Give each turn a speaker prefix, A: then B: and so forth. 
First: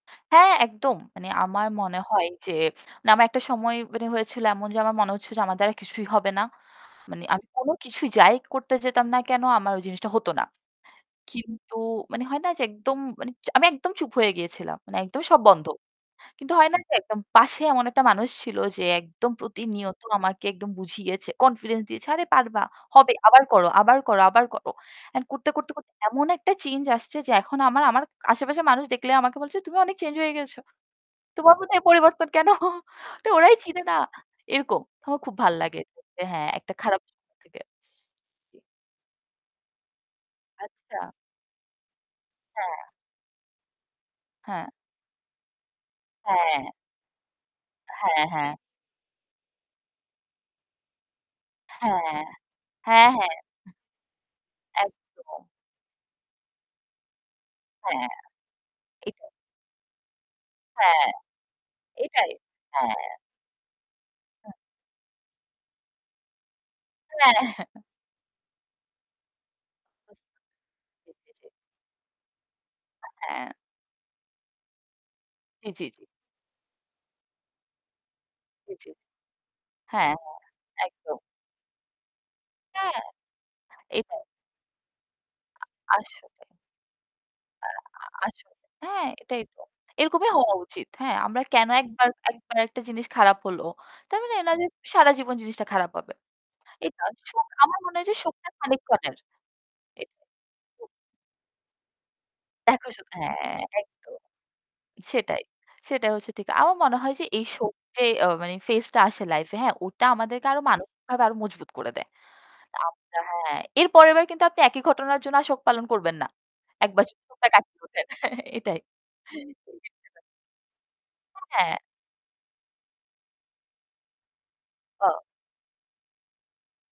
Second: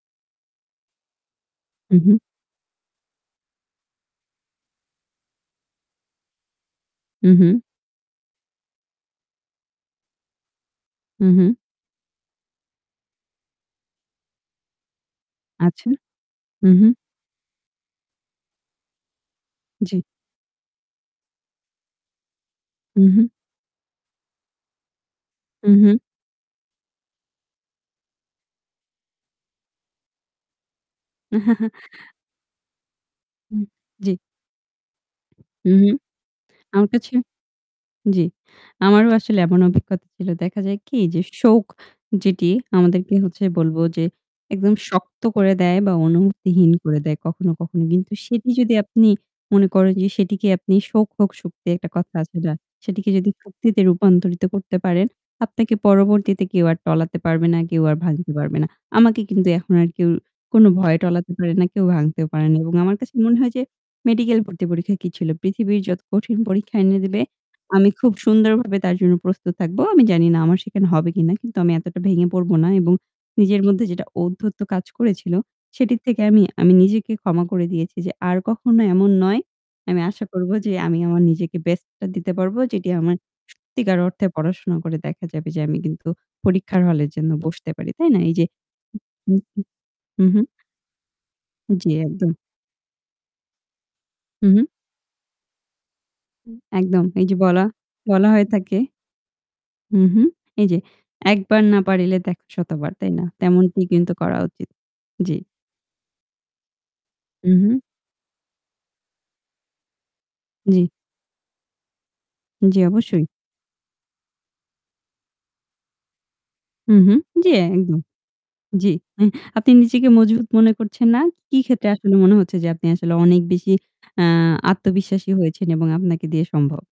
A: হ্যাঁ, একদম। মানে আমার মনে
B: উহুম।
A: হয় যে, মানে আমার একটা সময় মানে হয়েছিল এমন যে আমার মনে হচ্ছে যে আমার দ্বারা কিছুই হবে না। মানে আমি
B: উহুম।
A: কোনো কিছুই যাই করতে যেতাম না কেনো আমার ওই জিনিসটা হতো না।
B: উহুম।
A: কিন্তু মানে হয় না যে একদম মানে আমি একদম চুপ হয়ে গিয়েছিলাম, মানে একদমই সব বন্ধ।
B: আচ্ছা?
A: কিন্তু হয় না যে
B: উহুম।
A: একদম পাশে এমন একটা মানুষ ছিল যে একদম প্রতিনিয়ত
B: জি।
A: আমাকে একদম বুঝিয়েছে, confidence দিয়েছে, "আরে পারবা, হবে,
B: উহুম।
A: আবার করো, আবার করো, আবার করো।" And করতে, করতে, করতে
B: উহুম।
A: এমন একটা change আসছে যে এখন আমার আমার আশেপাশের মানুষ দেখলে আমাকে বলছে, "তুমি অনেক change হয়ে গেছ। তোমার মধ্যে এই পরিবর্তন কেন?" তো ওরাই
B: হুম,
A: চিনে না,
B: জি।
A: এরকম। আমার খুব ভালো লাগে
B: উহুম।
A: যে হ্যাঁ, একটা
B: আমার
A: খারাপ
B: কাছে
A: সময় থেকে
B: জি।
A: জি।
B: আমারও আসলে এমন অভিজ্ঞতা ছিল। দেখা যায় কি
A: আচ্ছা।
B: যে শোক যেটি
A: হ্যাঁ।
B: আমাদেরকে হচ্ছে বলব যে
A: হ্যাঁ।
B: একদম শক্ত করে দেয় বা
A: হ্যাঁ।
B: অনুভূতিহীন করে দেয় কখনো, কখনো। কিন্তু
A: হ্যাঁ,
B: সেটি
A: হ্যাঁ।
B: যদি আপনি মনে করেন যে সেটিকে আপনি, "শোক হোক শক্তি" একটা কথা
A: হ্যাঁ।
B: আছে যা,
A: হ্যাঁ,
B: সেটিকে যদি
A: হ্যাঁ।
B: শক্তিতে রূপান্তরিত করতে পারেন,
A: একদম।
B: আপনাকে পরবর্তীতে কেউ আর টলাতে পারবে না, কেউ আর
A: হ্যাঁ,
B: ভাঙতে পারবে না। আমাকে
A: এইটাই।
B: কিন্তু এখন আর কেউ কোনো ভয়ে
A: হ্যাঁ,
B: টলাতে পারে না, কেউ ভাঙতেও
A: এইটাই।
B: পারে নি এবং আমার
A: হ্যাঁ।
B: কাছে মনে হয় যে মেডিকেল
A: হ্যাঁ।
B: ভর্তি পরীক্ষা কি ছিল? পৃথিবীর যত কঠিন পরীক্ষা এনে দেবে
A: হ্যাঁ।
B: আমি খুব সুন্দরভাবে তার জন্য প্রস্তুত থাকব। আমি জানি না
A: জি,
B: আমার সেখানে হবে
A: জি,
B: কিনা
A: জি।
B: কিন্তু আমি এতটা ভেঙে পড়ব না এবং
A: আ হ্যাঁ।
B: নিজের মধ্যে যেটা ঔদ্ধত্য কাজ করেছিল,
A: জি, জি,
B: সেটির
A: জি।
B: থেকে আমি আমি নিজেকে ক্ষমা করে দিয়েছি যে আর
A: জি,
B: কখনো
A: জি।
B: এমন নয়। আমি
A: হ্যাঁ,
B: আশা
A: হ্যাঁ।
B: করব যে আমি
A: একদম।
B: আমার নিজেকে best টা দিতে পারব যেটি
A: হ্যাঁ,
B: আমার সত্যিকার
A: এইটাই।
B: অর্থে পড়াশোনা করে দেখা যাবে যে আমি
A: আ
B: কিন্তু
A: আসলে।
B: পরীক্ষার হলের জন্য
A: অ্যা
B: বসতে পারি,
A: আ
B: তাই না? এই যে
A: আসলে। হ্যাঁ,
B: হুম,
A: এটাই তো।
B: উহুম।
A: এরকমই
B: উহুম।
A: হওয়া উচিত। হ্যাঁ, আমরা কেন ১
B: জি,
A: বার
B: একদম।
A: ১ বার একটা জিনিস খারাপ হলো তার মানে এই না যে
B: উহুম।
A: সারা জীবন জিনিসটা খারাপ হবে।
B: উম,
A: এইটা
B: একদম। এই যে
A: শোক,
B: বলা
A: আমার মনে হয় যে
B: বলা হয়ে
A: শোকটা
B: থাকে
A: খানিকক্ষণের।
B: উহুম এই যে,
A: [unintelligible]
B: 'একবার না পারিলে দেখো
A: দেখো
B: শতবার',
A: শত,
B: তাই না?
A: হ্যাঁ,
B: তেমনটি কিন্তু
A: একদম।
B: করা উচিত। জি।
A: সেটাই, সেটাই হচ্ছে ঠিক। আমার মনে হয় যে এই শোক
B: উহুম।
A: যে আ মানে phase টা আসে life-এ হ্যাঁ, ওটা আমাদেরকে আরও
B: জি।
A: মানসিকভাবে আরও মজবুত করে দেয়।
B: জি,
A: আমরা
B: অবশ্যই।
A: হ্যাঁ, এরপরের বার কিন্তু আপনি একই ঘটনার জন্য আর শোক পালন করবেন না। একবার
B: উহুম।
A: যদি শোকটা
B: জি,
A: কাটিয়ে
B: একদম।
A: উঠেন। এটাই।
B: জি। আপনি নিজেকে
A: [unintelligible]
B: মজবুত মনে করছেন না?
A: [unintelligible]
B: কি
A: হ্যাঁ।
B: ক্ষেত্রে আসলে মনে হচ্ছে যে আপনি আসলে অনেক বেশি আ
A: ও।
B: আত্মবিশ্বাসী হয়েছেন এবং আপনাকে দিয়ে সম্ভব?